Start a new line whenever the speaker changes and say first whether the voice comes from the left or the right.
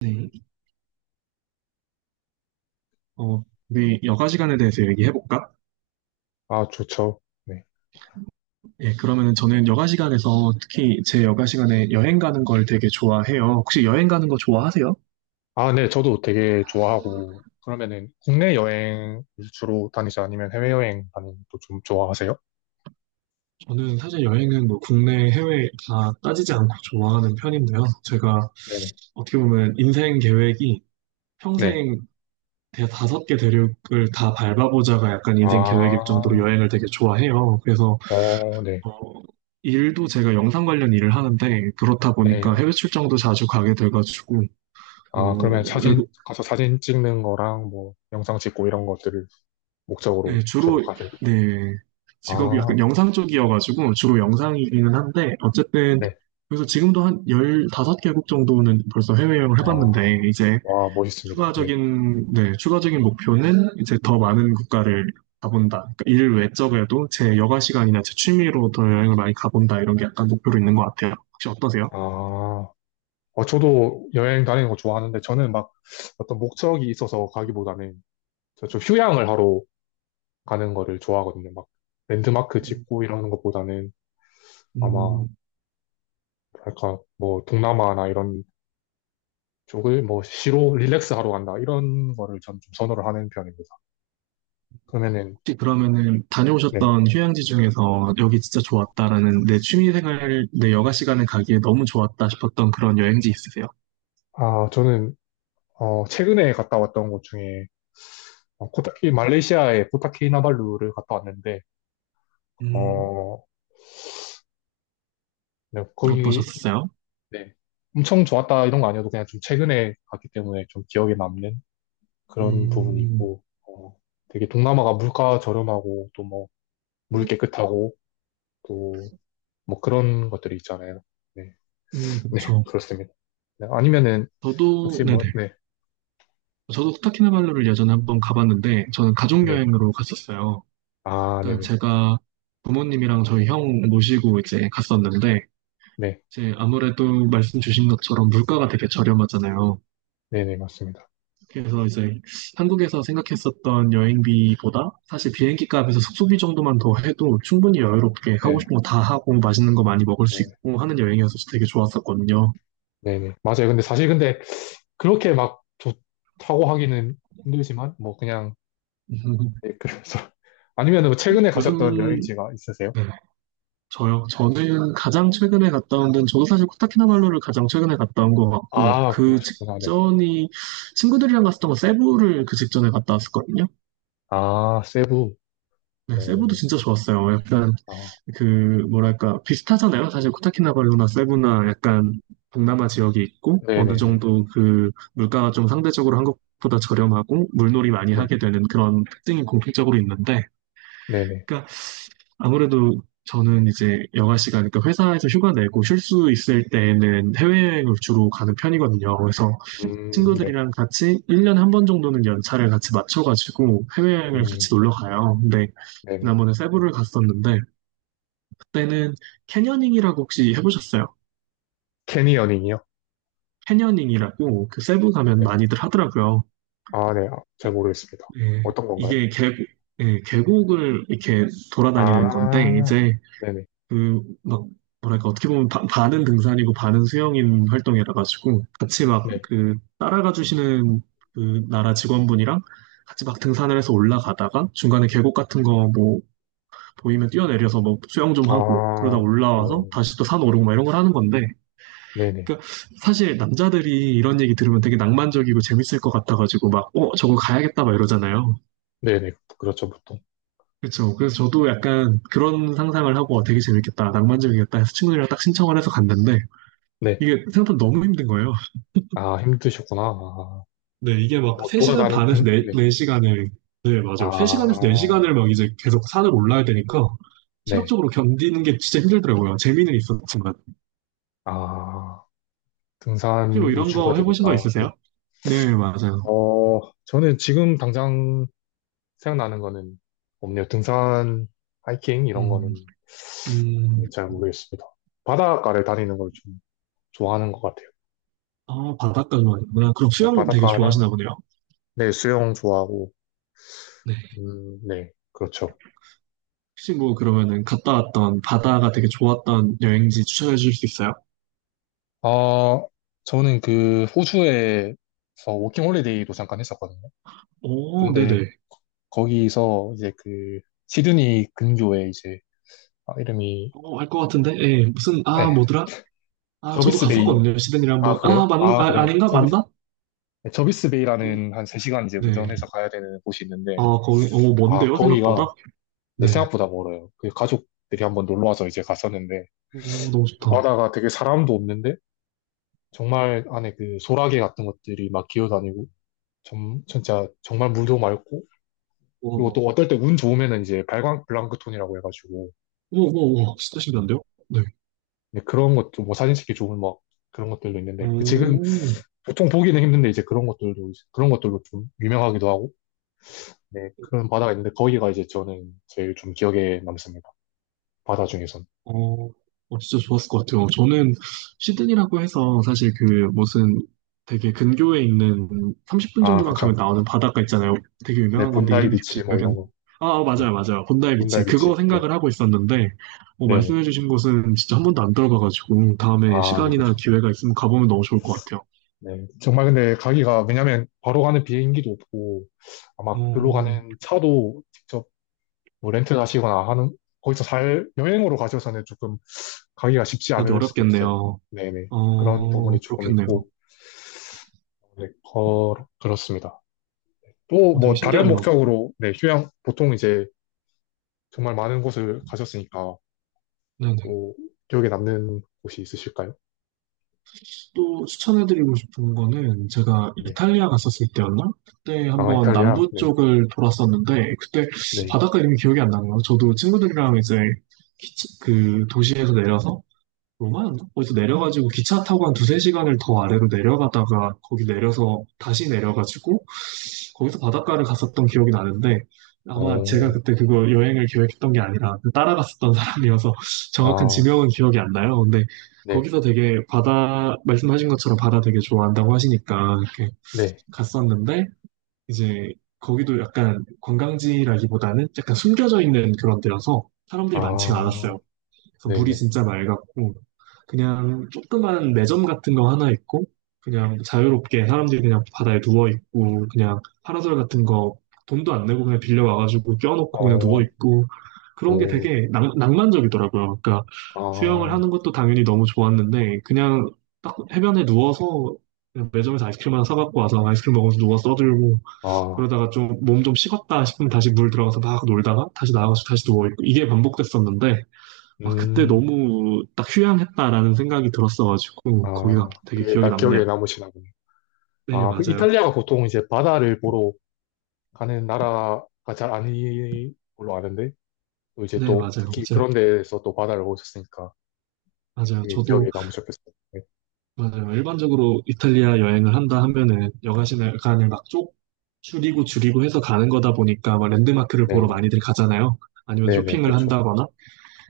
right: 네, 어, 우리 여가 시간에 대해서 얘기해볼까?
left: 아, 좋죠. 네.
right: 예, 그러면은 저는 여가 시간에서 특히 제 여가 시간에 여행 가는 걸 되게 좋아해요. 혹시 여행 가는 거 좋아하세요?
left: 아, 네, 저도 되게 좋아하고, 그러면은 국내 여행 주로 다니지 아니면 해외여행 다니는 것도 좀 좋아하세요?
right: 저는 사실 여행은 뭐 국내, 해외 다 따지지 않고 좋아하는 편인데요. 제가
left: 네.
right: 어떻게 보면 인생 계획이
left: 네.
right: 평생 다섯 개 대륙을 다 밟아보자가 약간 인생 계획일 정도로
left: 아,
right: 여행을 되게 좋아해요. 그래서
left: 어, 네.
right: 어, 일도 제가 영상 관련 일을 하는데 그렇다 보니까
left: 네.
right: 해외 출장도 자주 가게 돼가지고 어,
left: 아, 그러면 사진, 가서 사진 찍는 거랑 뭐 영상 찍고 이런 것들을 목적으로
right: 네,
left: 주로
right: 주로,
left: 가세요?
right: 네, 직업이 약간
left: 아,
right: 영상 쪽이어가지고 주로 영상이기는 한데, 어쨌든,
left: 네.
right: 그래서 지금도 한 15개국 정도는 벌써 해외여행을
left: 아,
right: 해봤는데, 이제
left: 와, 멋있습니다. 네.
right: 추가적인, 네, 추가적인 목표는 이제 더 많은 국가를 가본다. 그러니까 일 외적에도 제 여가 시간이나 제 취미로 더 여행을 많이 가본다. 이런 게 약간 목표로 있는 것 같아요. 혹시 어떠세요?
left: 아, 저도 여행 다니는 거 좋아하는데 저는 막 어떤 목적이 있어서 가기보다는 저좀 휴양을 하러 가는 거를 좋아하거든요. 막 랜드마크 짓고 이러는 것보다는 아마
right: 음,
left: 약간 뭐 동남아나 이런 쪽을 뭐 시로 릴렉스 하러 간다 이런 거를 전 좀 선호를 하는 편입니다. 그러면은
right: 혹시 그러면은
left: 네.
right: 다녀오셨던 휴양지 중에서 여기 진짜 좋았다라는 내 취미생활, 내 여가 시간에 가기에 너무 좋았다 싶었던 그런 여행지 있으세요?
left: 아 저는 최근에 갔다 왔던 곳 중에 코타키 말레이시아의 코타키나발루를 갔다 왔는데
right: 음,
left: 어 네, 거기
right: 어떠셨어요?
left: 네. 엄청 좋았다 이런 거 아니어도 그냥 좀 최근에 갔기 때문에 좀 기억에 남는 그런 부분이
right: 음,
left: 있고 되게 동남아가 물가 저렴하고 또뭐 물 깨끗하고 또 뭐 그런 것들이 있잖아요. 네, 네,
right: 그렇죠.
left: 그렇습니다. 네, 아니면은
right: 저도
left: 혹시
right: 네네.
left: 뭐, 네,
right: 저도 코타키나발루를 예전에 한번 가봤는데 저는 가족
left: 네,
right: 여행으로 갔었어요.
left: 아,
right: 그러니까
left: 네네,
right: 제가 부모님이랑 저희 형 모시고 이제 갔었는데
left: 네,
right: 이제 아무래도 말씀 주신 것처럼 물가가 되게 저렴하잖아요.
left: 네네, 맞습니다.
right: 그래서 이제 한국에서 생각했었던 여행비보다 사실 비행기 값에서 숙소비 정도만 더 해도 충분히 여유롭게 하고
left: 네,
right: 싶은 거 다 하고 맛있는 거 많이 먹을 수
left: 네,
right: 있고 하는 여행이어서 되게 좋았었거든요.
left: 네네, 맞아요. 근데 사실 근데 그렇게 막 좋다고 하기는 힘들지만 뭐 그냥 네, 그래서 아니면은 뭐 최근에 가셨던
right: 요즘
left: 여행지가 있으세요?
right: 네, 저요. 저는 가장 최근에 갔다 온 데는 저도 사실 코타키나발루를 가장 최근에 갔다 온 것 같고
left: 아,
right: 그
left: 그러셨구나. 네.
right: 직전이 친구들이랑 갔었던 거 세부를 그 직전에 갔다 왔었거든요.
left: 아, 세부.
right: 네, 세부도
left: 어,
right: 진짜 좋았어요. 약간
left: 아,
right: 그 뭐랄까 비슷하잖아요. 사실 코타키나발루나 세부나 약간 동남아 지역이 있고 어느
left: 네네네.
right: 정도 그 물가가 좀 상대적으로 한국보다 저렴하고 물놀이 많이
left: 네,
right: 하게 되는 그런 특징이 공통적으로 있는데,
left: 네네.
right: 그러니까 아무래도 저는 이제 여가 시간, 그러니까 회사에서 휴가 내고 쉴 수 있을 때에는 해외여행을 주로 가는 편이거든요. 그래서
left: 네.
right: 친구들이랑 같이 1년에 한 번 정도는 연차를 같이 맞춰가지고 해외여행을
left: 음,
right: 같이 놀러 가요. 근데
left: 네네.
right: 지난번에 세부를 갔었는데 때는 캐녀닝이라고 혹시 해보셨어요?
left: 캐니어닝이요?
right: 캐녀닝이라고 그 세부 가면
left: 네.
right: 많이들 하더라고요.
left: 아, 네. 아, 잘
right: 이-
left: 모르겠습니다.
right: 네.
left: 어떤 건가요?
right: 이게 계곡, 예, 계곡을 이렇게 돌아다니는 건데
left: 아,
right: 이제
left: 네네.
right: 그 막 뭐랄까 어떻게 보면 반은 등산이고 반은 수영인 활동이라 가지고 같이 막
left: 네.
right: 그 따라가 주시는 그 나라 직원분이랑 같이 막 등산을 해서 올라가다가 중간에 계곡 같은 거 뭐 보이면 뛰어내려서 뭐 수영 좀 하고 그러다
left: 아,
right: 올라와서
left: 오,
right: 다시 또 산 오르고 막 이런 걸 하는 건데
left: 네네.
right: 그러니까 사실 남자들이 이런 얘기 들으면 되게 낭만적이고 재밌을 것 같아가지고 막, 저거 가야겠다 막 이러잖아요.
left: 네네. 그렇죠, 보통.
right: 그렇죠. 그래서 저도 약간 그런 상상을 하고 어, 되게 재밌겠다, 낭만적이겠다 해서 친구들이랑 딱 신청을 해서 갔는데
left: 네.
right: 이게 생각보다 너무 힘든 거예요.
left: 아, 힘드셨구나. 아,
right: 네, 이게 막
left: 뭐,
right: 3시간
left: 돌아다니,
right: 반에서
left: 등?
right: 4,
left: 네.
right: 네시간을 네, 맞아요. 3시간에서
left: 아,
right: 4시간을 막 이제 계속 산을 올라야 되니까
left: 네.
right: 체력적으로 견디는 게 진짜 힘들더라고요. 재미는 있었지만.
left: 아,
right: 혹시 뭐
left: 등산이
right: 이런
left: 주가
right: 거 해보신 거
left: 되니까, 네.
right: 있으세요? 네, 맞아요.
left: 어, 저는 지금 당장 생각나는 거는 없네요. 등산, 하이킹, 이런
right: 음,
left: 거는
right: 음.
left: 네, 잘 모르겠습니다. 바닷가를 다니는 걸 좀 좋아하는 것 같아요.
right: 아, 바닷가 좋아하시구나. 그럼
left: 네,
right: 수영 되게
left: 바닷가나,
right: 좋아하시나 보네요.
left: 네, 수영 좋아하고,
right: 네.
left: 네, 그렇죠.
right: 혹시 뭐 그러면은 갔다 왔던 바다가 되게 좋았던 여행지 추천해 주실 수 있어요?
left: 아, 저는 그 호주에서 워킹 홀리데이로 잠깐 했었거든요.
right: 오,
left: 근데
right: 네네.
left: 거기서 이제 그 시드니 근교에 이제 아, 이름이
right: 어, 알 것 같은데? 예, 무슨, 아,
left: 예,
right: 뭐더라? 아, 저도
left: 저비스 베이
right: 갔었거든요. 시드니를 한번.
left: 아
right: 아,
left: 그래요?
right: 맞는,
left: 아
right: 아,
left: 그래요.
right: 아닌가?
left: 저비스
right: 맞나?
left: 네, 저비스
right: 음,
left: 베이라는 한 3시간 이제
right: 네.
left: 운전해서 가야 되는 곳이 있는데
right: 아, 거기, 어,
left: 아
right: 먼데요? 생각보다?
left: 거기가 내
right: 네.
left: 생각보다 멀어요. 그 가족들이 한번 놀러 와서 이제 갔었는데
right: 오, 너무
left: 그
right: 좋다.
left: 바다가 되게 사람도 없는데 정말 안에 그 소라게 같은 것들이 막 기어다니고 진짜 정말 물도 맑고 그리고
right: 우와,
left: 또 어떨 때 운 좋으면은 이제 발광 블랑크톤이라고 해가지고
right: 우와, 우와, 우와. 진짜 신기한데요? 네.
left: 근데 그런 것도 뭐 사진 찍기 좋은 막 그런 것들도 있는데 그 지금
right: 오.
left: 보통 보기는 힘든데 이제 그런 것들도 이제 그런 것들로 좀 유명하기도 하고 네 그런 바다가 있는데 거기가 이제 저는 제일 좀 기억에 남습니다 바다 중에선
right: 어, 어, 진짜 좋았을 것 같아요. 저는 시드니라고 해서 사실 그 무슨 되게 근교에 있는 30분
left: 아
right: 정도만 가면
left: 그쵸
right: 나오는 바닷가 있잖아요. 되게
left: 네
right: 유명한 건데
left: 본다이
right: 이름이
left: 비치
right: 갑자기
left: 뭐
right: 기억이 안
left: 이런
right: 나.
left: 거
right: 아, 아,
left: 네
right: 맞아요, 맞아요. 본다이
left: 본다이
right: 비치. 그거
left: 비치 네
right: 생각을 하고 있었는데, 어,
left: 네네
right: 말씀해주신 곳은 진짜 한 번도 안 들어가가지고 다음에
left: 아네
right: 시간이나
left: 그쵸
right: 기회가 있으면 가보면 너무 좋을 것 같아요.
left: 네 정말 근데 가기가 왜냐면 바로 가는 비행기도 없고 아마
right: 어,
left: 글로 가는 차도 직접 뭐 렌트 가시거나 하는, 거기서 살, 여행으로 가셔서는 조금 가기가 쉽지
right: 근데
left: 않을 수도 있어요.
right: 어렵겠네요.
left: 네네. 그런
right: 어,
left: 부분이 조금
right: 그렇겠네요.
left: 있고, 네, 거, 그렇습니다. 또
right: 어, 되게
left: 뭐 다른
right: 신기하네요.
left: 목적으로, 네, 휴양, 보통 이제 정말 많은 곳을 가셨으니까 또 기억에 남는 곳이 있으실까요?
right: 또 추천해드리고 싶은 거는 제가
left: 네.
right: 이탈리아 갔었을 때였나? 그때
left: 아,
right: 한번
left: 이탈리아?
right: 남부
left: 네.
right: 쪽을 돌았었는데 그때
left: 네.
right: 바닷가 이름이 기억이 안 나네요. 저도 친구들이랑 이제 그 도시에서 내려서 로마였나? 거기서 내려가지고 기차 타고 한 두세 시간을 더 아래로 내려가다가 거기 내려서 다시 내려가지고 거기서 바닷가를 갔었던 기억이 나는데 아마 제가
left: 어,
right: 그때 그거 여행을 계획했던 게 아니라 그 따라갔었던 사람이어서 정확한
left: 아,
right: 지명은 기억이 안 나요. 근데
left: 네.
right: 거기서 되게 바다, 말씀하신 것처럼 바다 되게 좋아한다고 하시니까 이렇게
left: 네.
right: 갔었는데 이제 거기도 약간 관광지라기보다는 약간 숨겨져 있는 그런 데여서 사람들이 많지가
left: 아,
right: 않았어요. 그래서 물이
left: 네네.
right: 진짜 맑았고 그냥 조그만 매점 같은 거 하나 있고 그냥 자유롭게 사람들이 그냥 바다에 누워 있고 그냥 파라솔 같은 거 돈도 안 내고 그냥 빌려 와가지고 껴놓고 그냥 누워
left: 어,
right: 있고 그런 게
left: 오,
right: 되게 낭만적이더라고요. 그러니까
left: 아,
right: 수영을 하는 것도 당연히 너무 좋았는데 그냥 딱 해변에 누워서 그냥 매점에서 아이스크림 하나 사갖고 와서 아이스크림 먹으면서 누워 써들고
left: 아,
right: 그러다가 좀 몸 좀 식었다 싶으면 다시 물 들어가서 막 놀다가 다시 나와가지고 다시 누워있고 이게 반복됐었는데 아, 그때
left: 음,
right: 너무 딱 휴양했다라는 생각이 들었어가지고, 거기가
left: 아,
right: 되게
left: 그게
right: 기억이
left: 딱
right: 남네요.
left: 기억에 남으시나 보네.
right: 네,
left: 아, 그
right: 맞아요.
left: 이탈리아가 보통 이제 바다를 보러 가는 나라가 잘 아닌 걸로 아는데, 또 이제
right: 네,
left: 또
right: 맞아요.
left: 특히
right: 맞아요.
left: 그런 데에서 또 바다를 보셨으니까
right: 맞아요.
left: 되게
right: 저도,
left: 기억에 남으셨겠어요. 네,
right: 맞아요. 일반적으로 이탈리아 여행을 한다 하면은, 여가시간을 막쪽 줄이고 해서 가는 거다 보니까, 막 랜드마크를 보러
left: 네네.
right: 많이들 가잖아요. 아니면
left: 네네,
right: 쇼핑을
left: 그쵸.
right: 한다거나,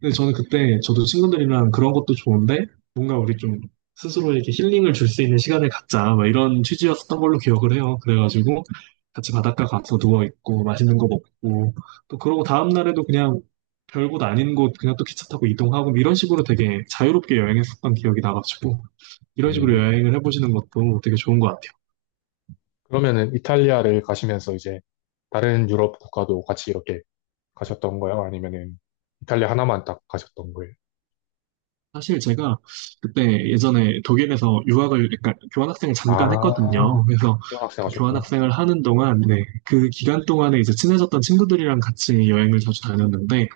right: 근데 저는 그때 저도 친구들이랑 그런 것도 좋은데 뭔가 우리 좀 스스로에게 힐링을 줄 수 있는 시간을 갖자 막 이런 취지였던 걸로 기억을 해요. 그래가지고 같이 바닷가 가서 누워 있고 맛있는 거 먹고 또 그러고 다음 날에도 그냥 별곳 아닌 곳 그냥 또 기차 타고 이동하고 뭐 이런 식으로 되게 자유롭게 여행했었던 기억이 나가지고 이런 식으로
left: 음,
right: 여행을 해보시는 것도 되게 좋은 것 같아요.
left: 그러면은 이탈리아를 가시면서 이제 다른 유럽 국가도 같이 이렇게 가셨던 거예요? 아니면은 이탈리아 하나만 딱 가셨던 거예요?
right: 사실 제가 그때 예전에 독일에서 유학을, 그러니까 교환학생을 잠깐
left: 아,
right: 했거든요. 그래서
left: 교환학생
right: 그
left: 하셨구나.
right: 교환학생을 하는 동안, 네, 그 기간 동안에 이제 친해졌던 친구들이랑 같이 여행을 자주 다녔는데,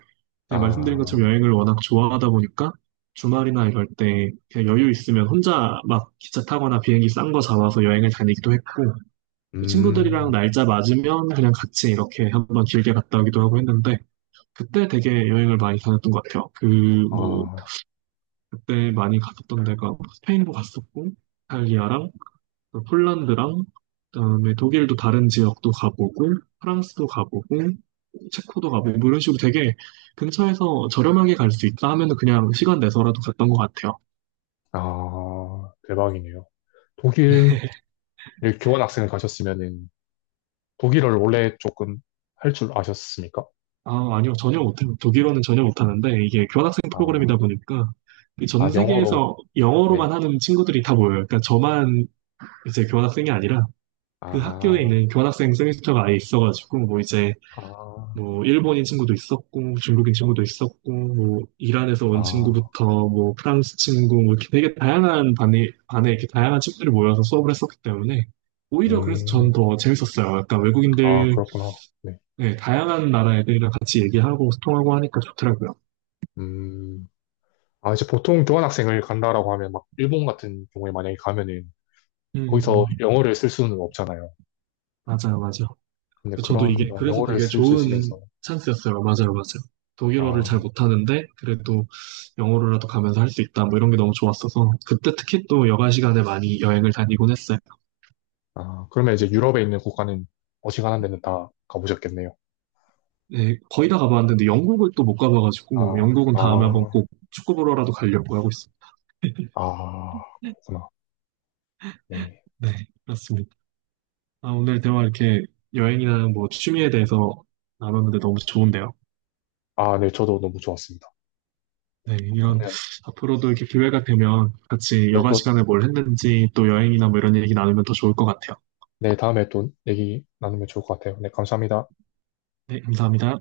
right: 제가 말씀드린 것처럼
left: 아,
right: 여행을 워낙 좋아하다 보니까 주말이나 이럴 때 그냥 여유 있으면 혼자 막 기차 타거나 비행기 싼 거 잡아서 여행을 다니기도 했고, 또 친구들이랑
left: 음,
right: 날짜 맞으면 그냥 같이 이렇게 한번 길게 갔다 오기도 하고 했는데, 그때 되게 여행을 많이 다녔던 것 같아요. 그, 뭐,
left: 아,
right: 그때 많이 갔었던 데가 스페인도 갔었고, 이탈리아랑 그 폴란드랑 그다음에 독일도 다른 지역도 가보고, 프랑스도 가보고, 체코도 가보고 뭐 이런 식으로 되게 근처에서 저렴하게 갈 수 있다 하면은 그냥 시간 내서라도 갔던 것 같아요.
left: 아, 대박이네요. 독일 교환학생을 가셨으면은 독일어를 원래 조금 할 줄 아셨습니까?
right: 아, 아니요. 전혀 못해요. 독일어는 전혀 못하는데 이게 교환학생
left: 아,
right: 프로그램이다 보니까 이전
left: 아, 영어로,
right: 세계에서 영어로만
left: 네.
right: 하는 친구들이 다 모여요. 그러니까 저만 이제 교환학생이 아니라 그 학교에
left: 아,
right: 있는 교환학생 세미스터가 아예 있어가지고 뭐 이제
left: 아,
right: 뭐 일본인 친구도 있었고 중국인 친구도 있었고 뭐 이란에서 온
left: 아,
right: 친구부터 뭐 프랑스 친구 뭐 이렇게 되게 다양한 반에 이렇게 다양한 친구들이 모여서 수업을 했었기 때문에 오히려 그래서 전
left: 음,
right: 더 재밌었어요. 약간
left: 아,
right: 외국인들
left: 그렇구나. 네.
right: 네, 다양한 나라 애들이랑 같이 얘기하고 소통하고 하니까 좋더라고요.
left: 음, 아, 이제 보통 교환학생을 간다라고 하면 막 일본 같은 경우에 만약에 가면은 거기서
right: 음
left: 영어를 쓸 수는 없잖아요.
right: 맞아요 맞아요.
left: 근데
right: 저도
left: 그런
right: 이게 그래서
left: 영어를
right: 되게
left: 쓸 수
right: 좋은
left: 있으면서,
right: 찬스였어요. 맞아요, 맞아요. 독일어를 잘
left: 아,
right: 못하는데 그래도 영어로라도 가면서 할 수 있다. 뭐 이런 게 너무 좋았어서 그때 특히 또 여가 시간에 많이 여행을 다니곤 했어요.
left: 아, 그러면 이제 유럽에 있는 국가는 어지간한 데는 다 가보셨겠네요.
right: 네, 거의 다 가봤는데 영국을 또 못
left: 아,
right: 가봐가지고 영국은 다음에 한번
left: 아,
right: 꼭 축구 보러라도 가려고 하고 있어요.
left: 아, 그렇구나. 네.
right: 네, 그렇습니다. 아, 오늘 대화 이렇게 여행이나 뭐 취미에 대해서 나눴는데 너무 좋은데요.
left: 아, 네, 저도 너무 좋았습니다.
right: 네, 이런
left: 그러면
right: 앞으로도 이렇게 기회가 되면 같이
left: 네,
right: 여가
left: 또,
right: 시간에 뭘 했는지 또 여행이나 뭐 이런 얘기 나누면 더 좋을 것 같아요.
left: 네, 다음에 또 얘기 나누면 좋을 것 같아요. 네, 감사합니다.
right: 네, 감사합니다.